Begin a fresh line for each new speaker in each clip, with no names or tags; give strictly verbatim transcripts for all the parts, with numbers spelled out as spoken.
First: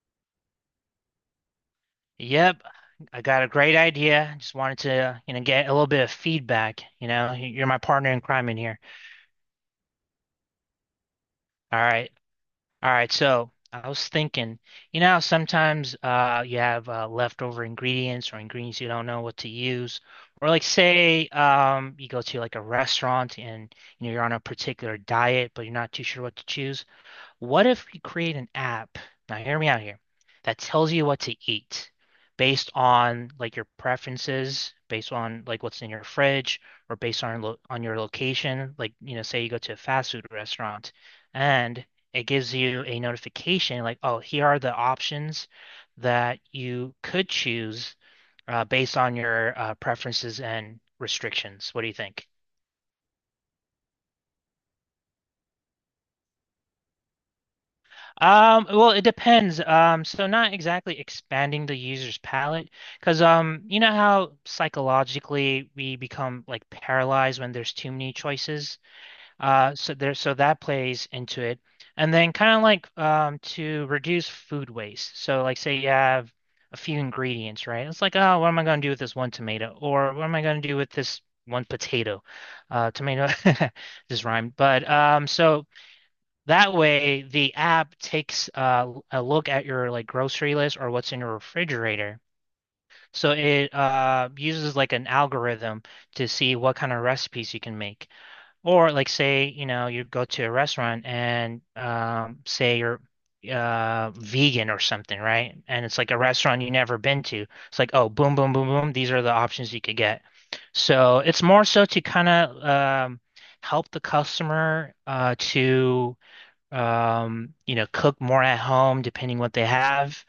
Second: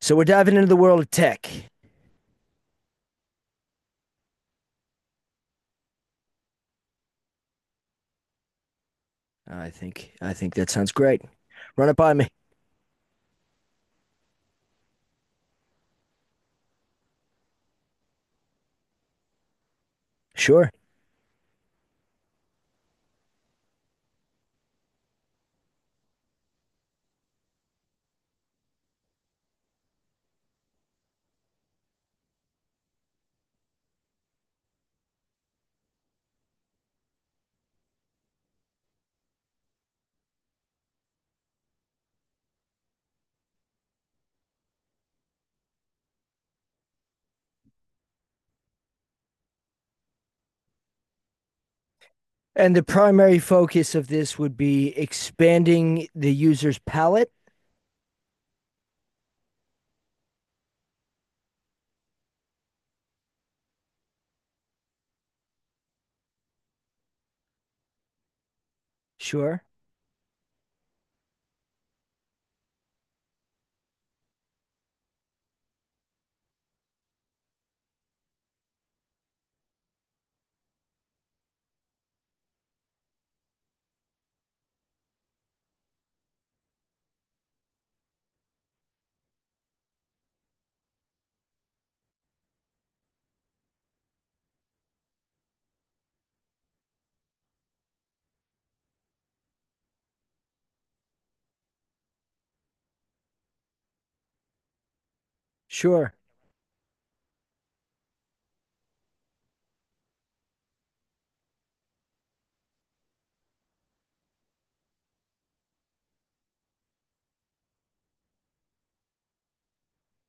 So we're diving into the world of tech.
Yep, I got a great idea. Just wanted to, you know, get a little bit of feedback. You know, you're my partner in crime in here.
I think I think that sounds great.
All
Run it
right,
by me.
all right. So I was thinking, you know, how sometimes uh, you have uh, leftover ingredients or ingredients you don't know what to use, or like
Sure.
say um, you go to like a restaurant and you know you're on a particular diet, but you're not too sure what to choose. What if we create an app? Now, hear me out here. That tells you what to eat based on like your preferences, based on like what's in your fridge, or based on lo on your location. Like, you know, say you go to a fast food restaurant, and it gives you a notification like, oh, here are the options that you could choose uh, based on your uh, preferences and restrictions. What do you think?
And the primary focus of this would be expanding the user's palette.
Um, well, it depends. Um, so not exactly expanding the user's palette, because um, you know how psychologically we become like paralyzed when there's too many choices.
Sure.
Uh, so there, so that plays into it, and then kind of like um to reduce food waste. So like say you have a few ingredients, right? It's like, oh, what am I going to do with this one tomato, or what am I going to do with this one potato? Uh, tomato just rhymed, but um, so. That way, the app takes uh, a look at your like grocery list or what's in your refrigerator. So it uh, uses like an algorithm to see what kind of recipes you can make. Or like say, you know, you go to a restaurant and um, say you're uh, vegan or something, right? And it's like
Sure.
a restaurant you never been to. It's like, oh, boom, boom, boom, boom. These are the options you could get. So it's more so to kind of um, help the customer uh, to um, you know, cook more at home depending what they have,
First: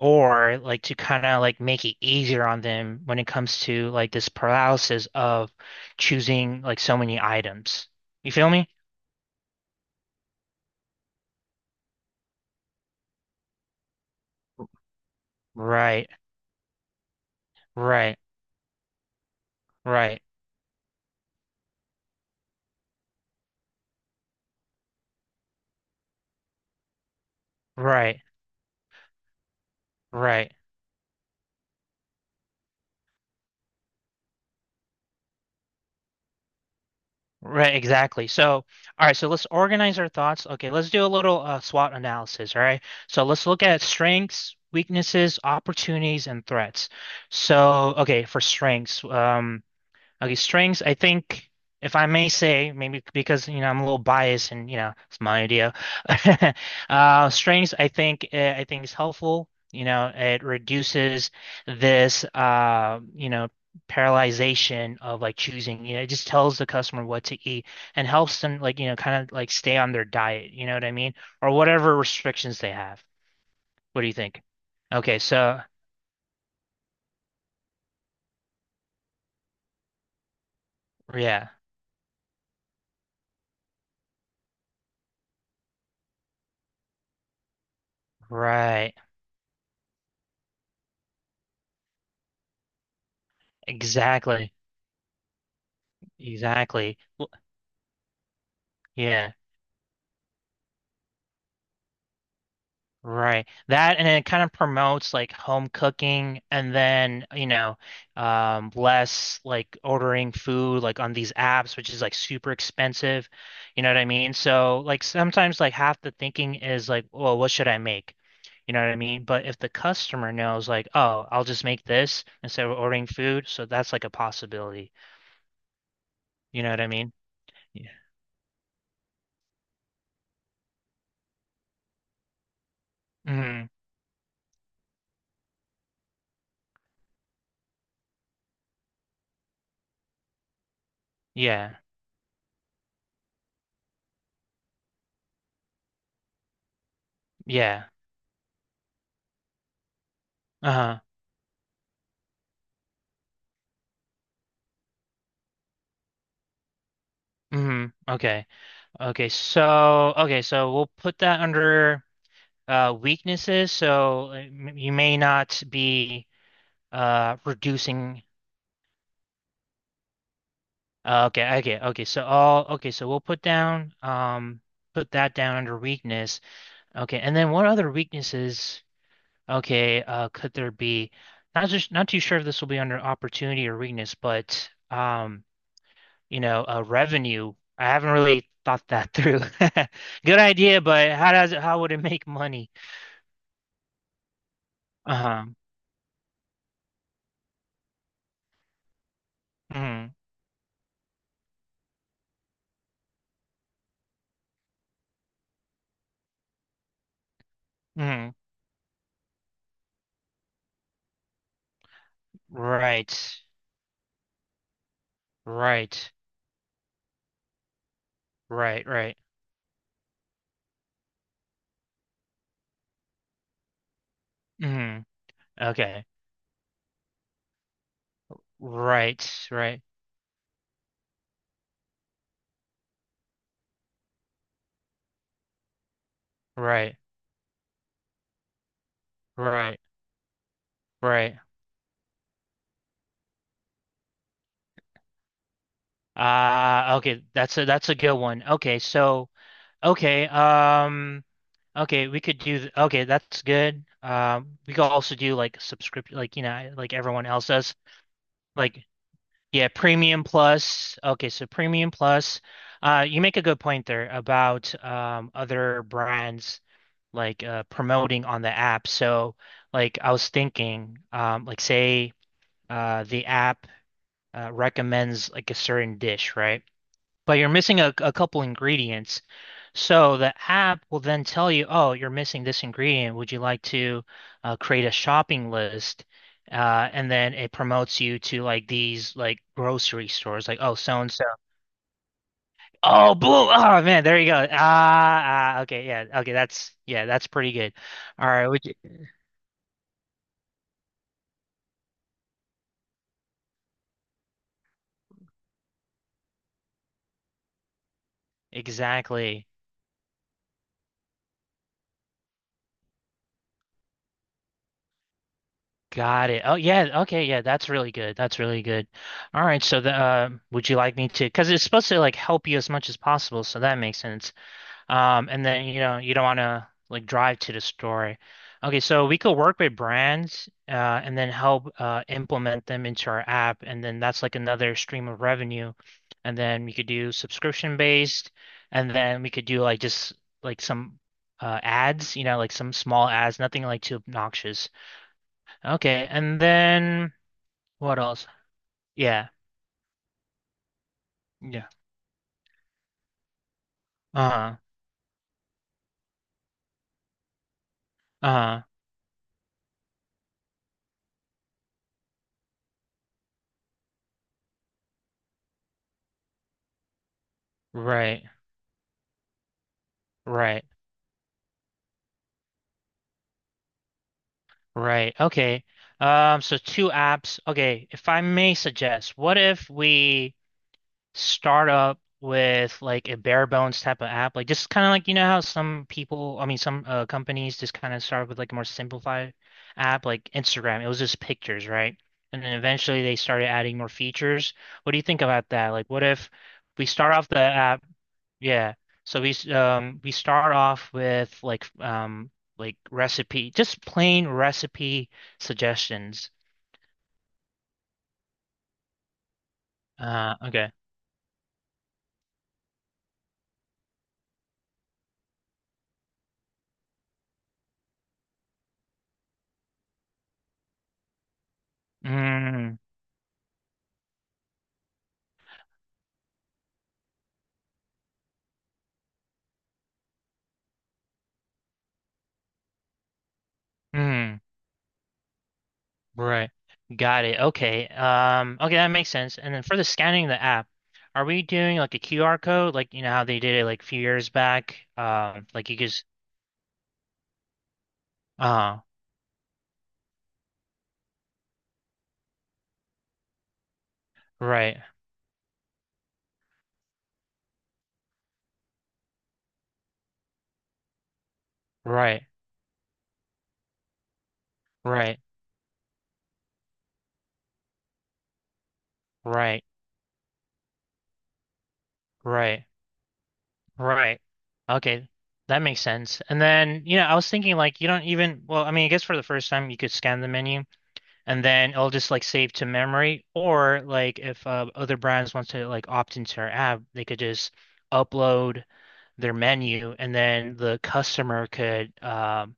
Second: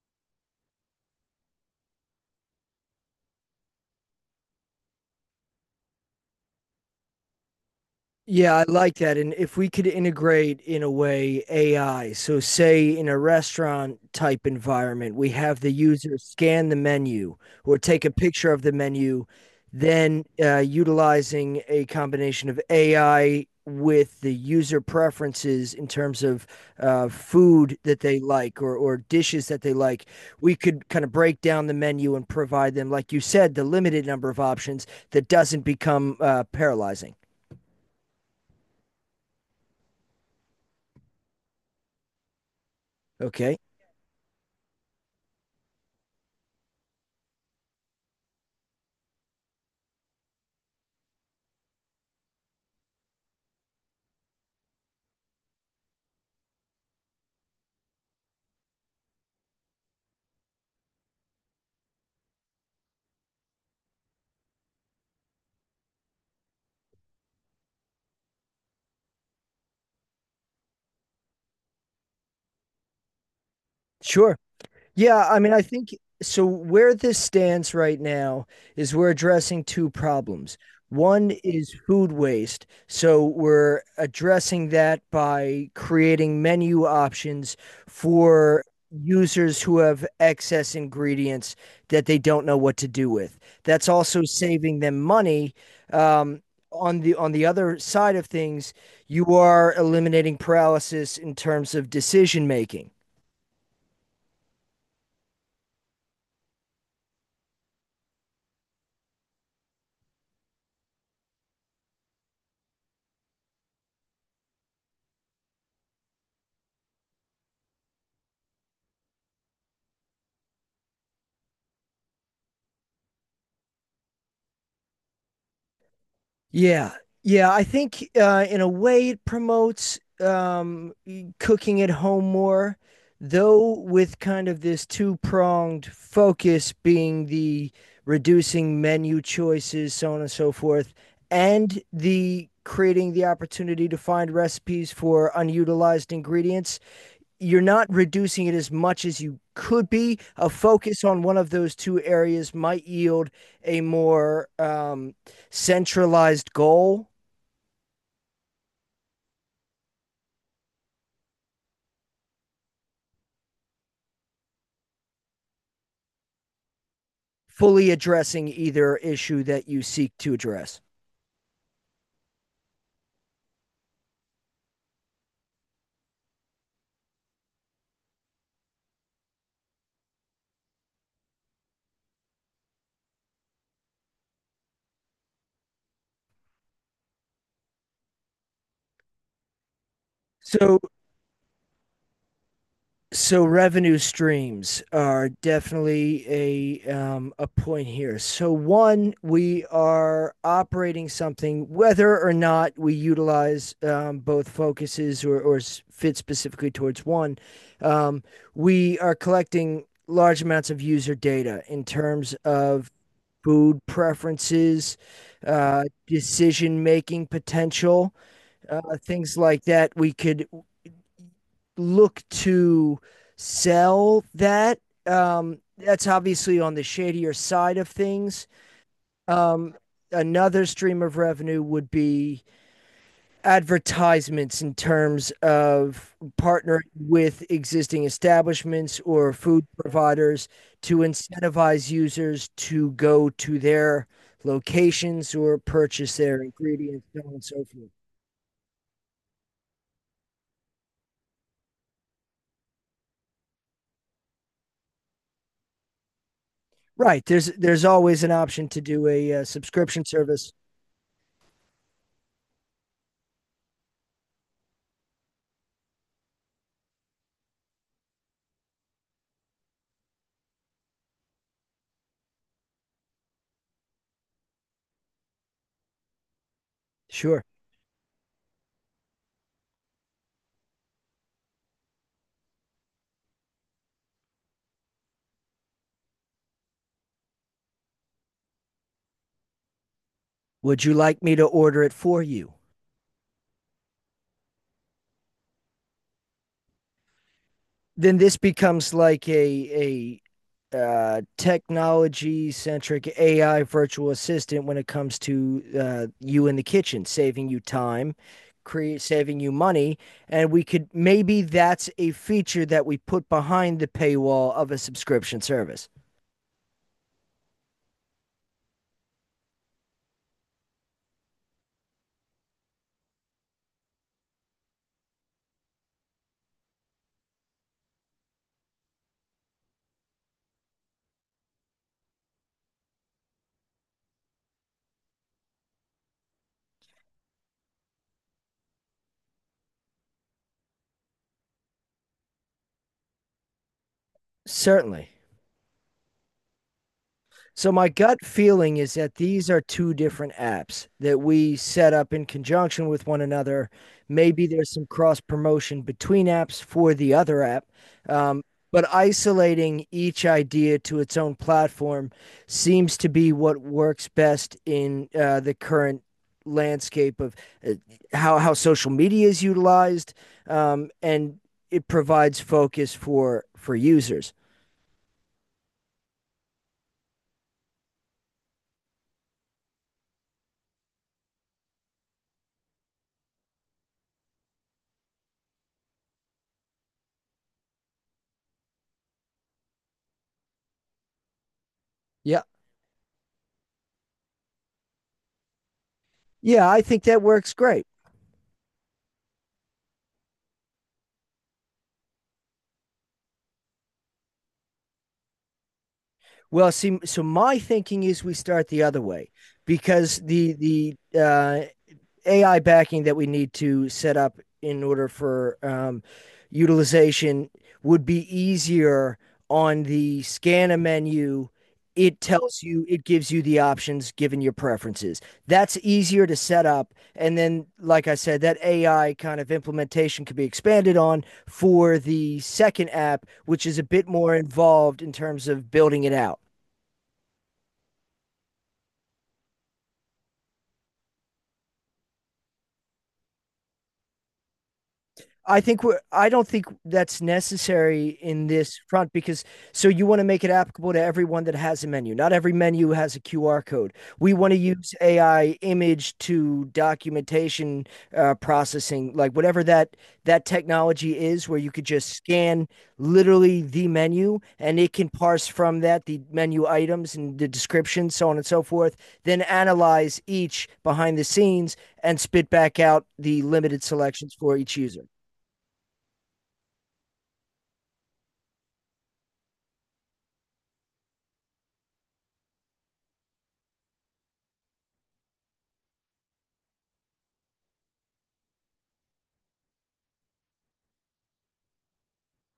or like to kind of like make it easier on them when it comes to like this paralysis of choosing like so many items. You feel
Yeah, I
me?
like that. And if we could integrate in a way A I, so say in a restaurant type environment, we have the
Right,
user scan the menu or take a
right,
picture of the menu,
right,
then uh, utilizing a combination of A I with the user preferences in terms of uh, food that
right,
they like or, or dishes that they like,
right,
we could kind of break down the menu and provide them, like you said, the limited number of options that doesn't become uh, paralyzing.
right, exactly. So, all right, so let's organize our thoughts. Okay, let's do a little uh, SWOT analysis, all right? So let's
Okay.
look at strengths, weaknesses, opportunities, and threats. So, okay, for strengths, um, Okay, strings, I think, if I may say, maybe because, you know, I'm a little biased and, you know, it's my idea. Uh, strings, I think, uh, I think is helpful. You know, it reduces this, uh, you know, paralyzation of like choosing. You know, it just tells the customer what to eat and helps them like, you know, kind of like stay on their diet. You know what I mean? Or whatever restrictions they have. What do you
Sure.
think? Okay,
Yeah, I mean,
so
I think so. Where this stands right now is we're addressing two problems. One
yeah,
is food waste. So we're addressing that by creating menu options for
right.
users who have excess ingredients that they don't know what to do with. That's also
Exactly.
saving them money. Um,
Exactly.
on the
Well,
on the other side of things,
yeah.
you are eliminating paralysis in terms of decision making.
Right. That and it kind of promotes like home cooking and then, you know, um less like ordering food like on these apps, which is like super expensive. You know what I mean? So like sometimes like half the thinking is like, well, what should I make? You know what I mean? But if the customer knows like, oh, I'll just make this instead of ordering food, so that's like a possibility. You know what I
Yeah.
mean?
Yeah, I
Yeah.
think uh, in a way it promotes um, e- cooking at home more,
Hmm.
though with kind of this two-pronged focus being the reducing menu choices, so on and so forth,
Yeah.
and the creating the opportunity to find recipes for unutilized ingredients, you're
Yeah.
not reducing it as much as you could be. A
Uh-huh.
focus on one of those two areas might yield a more um, centralized goal,
Hmm. Okay. Okay, so okay, so we'll put that under uh weaknesses. So uh, m- you may not be uh
fully
reducing
addressing either issue that you seek to address.
uh, Okay, okay, okay. So all okay, so we'll put down um put that down under weakness. Okay, and then what other weaknesses okay uh could there be? Not just not too sure if this will be under opportunity or weakness, but um you know, uh revenue. I haven't really thought that through. Good
So
idea, but how does it how would it make money?
So revenue streams are
Uh-huh.
definitely a um, a point here. So one, we
Hmm.
are operating something, whether or not we utilize um, both focuses or, or fit specifically towards one. Um,
mm,
we are collecting large amounts of user data in terms of
right,
food preferences, uh,
right,
decision making potential, uh,
right, right.
things like that. We could look to sell that.
Hmm.
Um,
Okay.
that's obviously on the shadier side of things.
Right,
Um,
right,
Another stream of revenue would be advertisements in terms of partnering
right,
with existing establishments or food
right,
providers to
right.
incentivize users to go to their locations or purchase their
Ah,
ingredients, so
okay,
on and so
that's a that's
forth.
a good one. Okay, so okay, um, okay, we could do th- okay, that's good. Um, we could also do like subscription, like you know, like
Right.
everyone
There's
else does.
there's always an option to
Like
do a, uh
yeah,
subscription
premium
service.
plus. Okay, so premium plus. Uh, you make a good point there about um other brands like uh, promoting on the app. So like I was thinking, um, like say uh, the app uh, recommends like a certain dish, right? But
Sure.
you're missing a, a couple ingredients. So the app will then tell you, oh, you're missing this ingredient. Would you like to uh, create a shopping list? Uh, and then it promotes you to like these like grocery stores, like oh
Would you
so and
like
so.
me to order it for you?
Oh, blue. Oh man, there you go. Ah, ah, okay, yeah, okay, that's yeah, that's pretty good.
Then
All
this
right. would
becomes like a a uh, technology centric A I virtual assistant when it comes to uh, you in the kitchen, saving you time, create saving
Exactly.
you money, and we could maybe that's a feature that we put behind the paywall of a subscription service.
Got it. Oh yeah. Okay. Yeah. That's really good. That's really good. All right. So the uh, would you like me to? Because it's supposed to like help you as much as possible. So that makes sense. Um, and then you know you don't want to like drive to the store. Okay. So we could work with brands, uh, and then help uh implement them into our app, and then that's like another stream of revenue. And then we could do subscription based, and then we could do like just like some uh ads. You know, like some small ads, nothing like too obnoxious.
Certainly.
Okay, and then
So my
what
gut
else?
feeling is that
Yeah,
these are two different apps that we
yeah.
set up in conjunction with one another. Maybe
Uh-huh.
there's some cross promotion between apps for the other app, um,
Uh-huh.
but isolating each idea to its own platform seems to be what works best in uh, the current landscape of uh,
Right,
how how social media is utilized,
right,
um, and it provides focus for for users.
right. Okay. Um, so two apps. Okay, if I may suggest, what if we start up with like a bare bones type of app? Like just kind of like you know how some people, I mean some uh, companies just kind of start with like a more simplified app like Instagram. It was just pictures, right? And
Yeah.
then eventually they started adding more features. What do you think about that? Like what if
Yeah, I
we
think
start
that
off the
works
app?
great.
Yeah. So we s- um we start off with like um like recipe, just plain recipe suggestions.
Well, see, so my thinking is we start the other way because
Uh
the
okay.
the uh, A I backing that we need to set up in order for um, utilization would be easier on the scanner menu. It tells
Mm,
you, it gives you the options given your preferences. That's easier to set up. And then, like I said, that A I kind of implementation could be expanded on for the second app, which is a bit more
mm,
involved in terms of building it out.
right. Got it. Okay. Um okay, that makes sense. And then for the scanning the app, are we doing like a Q R code like you know how they did it like a few years back? Um
I
like you
think we're,
just
I don't think that's necessary in
uh
this front because so you want to make it applicable to everyone that has a menu. Not every menu has a Q R code. We want to
right,
use A I image to documentation uh, processing, like whatever that that technology is, where you could just
right,
scan literally the menu and it can
right,
parse from that the menu items and the description, so on and so forth. Then
right,
analyze each behind the scenes and spit
right.
back out the limited
Right.
selections for each user.
Okay. That makes sense. And then, you know, I was thinking like you don't even, well, I mean, I guess for the first time you could scan the menu and then it'll just like save to memory or like if uh, other brands want to like opt into our app, they could just upload their menu and then the customer could um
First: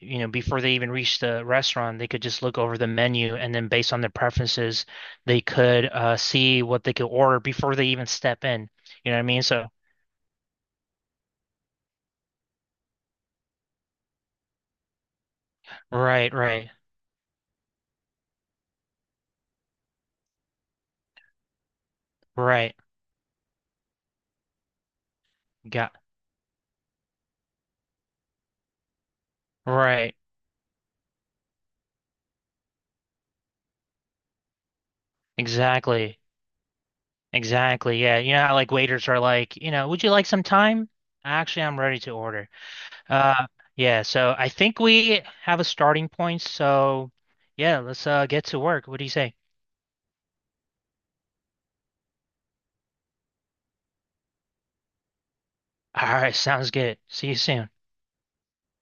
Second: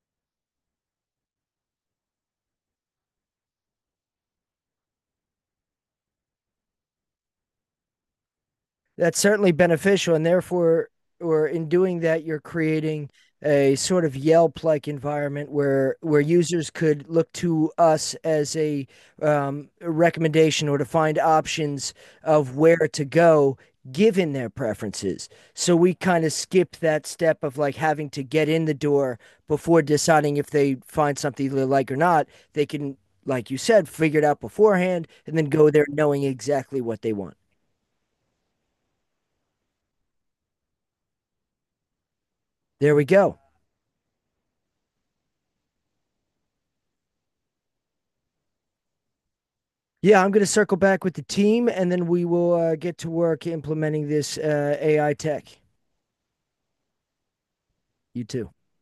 you know, before they even reach the restaurant, they could just look over the menu and then based on their preferences, they could uh see what they could order before they even step in. You know
That's
what I mean?
certainly
So,
beneficial and therefore or in doing that you're creating a sort of Yelp like environment where where
right,
users
right.
could look to us as a um, a recommendation or to find options of
Right.
where to go given their preferences. So we
Got
kind of skip that step of like having to get in the door before
Right.
deciding if they find something they like or not. They can, like you said, figure it out beforehand and then go there
Exactly.
knowing exactly what they want.
Exactly. Yeah. You know how like waiters are like, you know, would you like some time? Actually, I'm ready to order.
There we go.
Uh yeah, so I think we have a starting point. So yeah, let's uh get to work. What do you say?
Yeah, I'm going to circle back with the team and then we will uh, get to work implementing this uh, A I tech.
All right, sounds good. See you soon.
You too.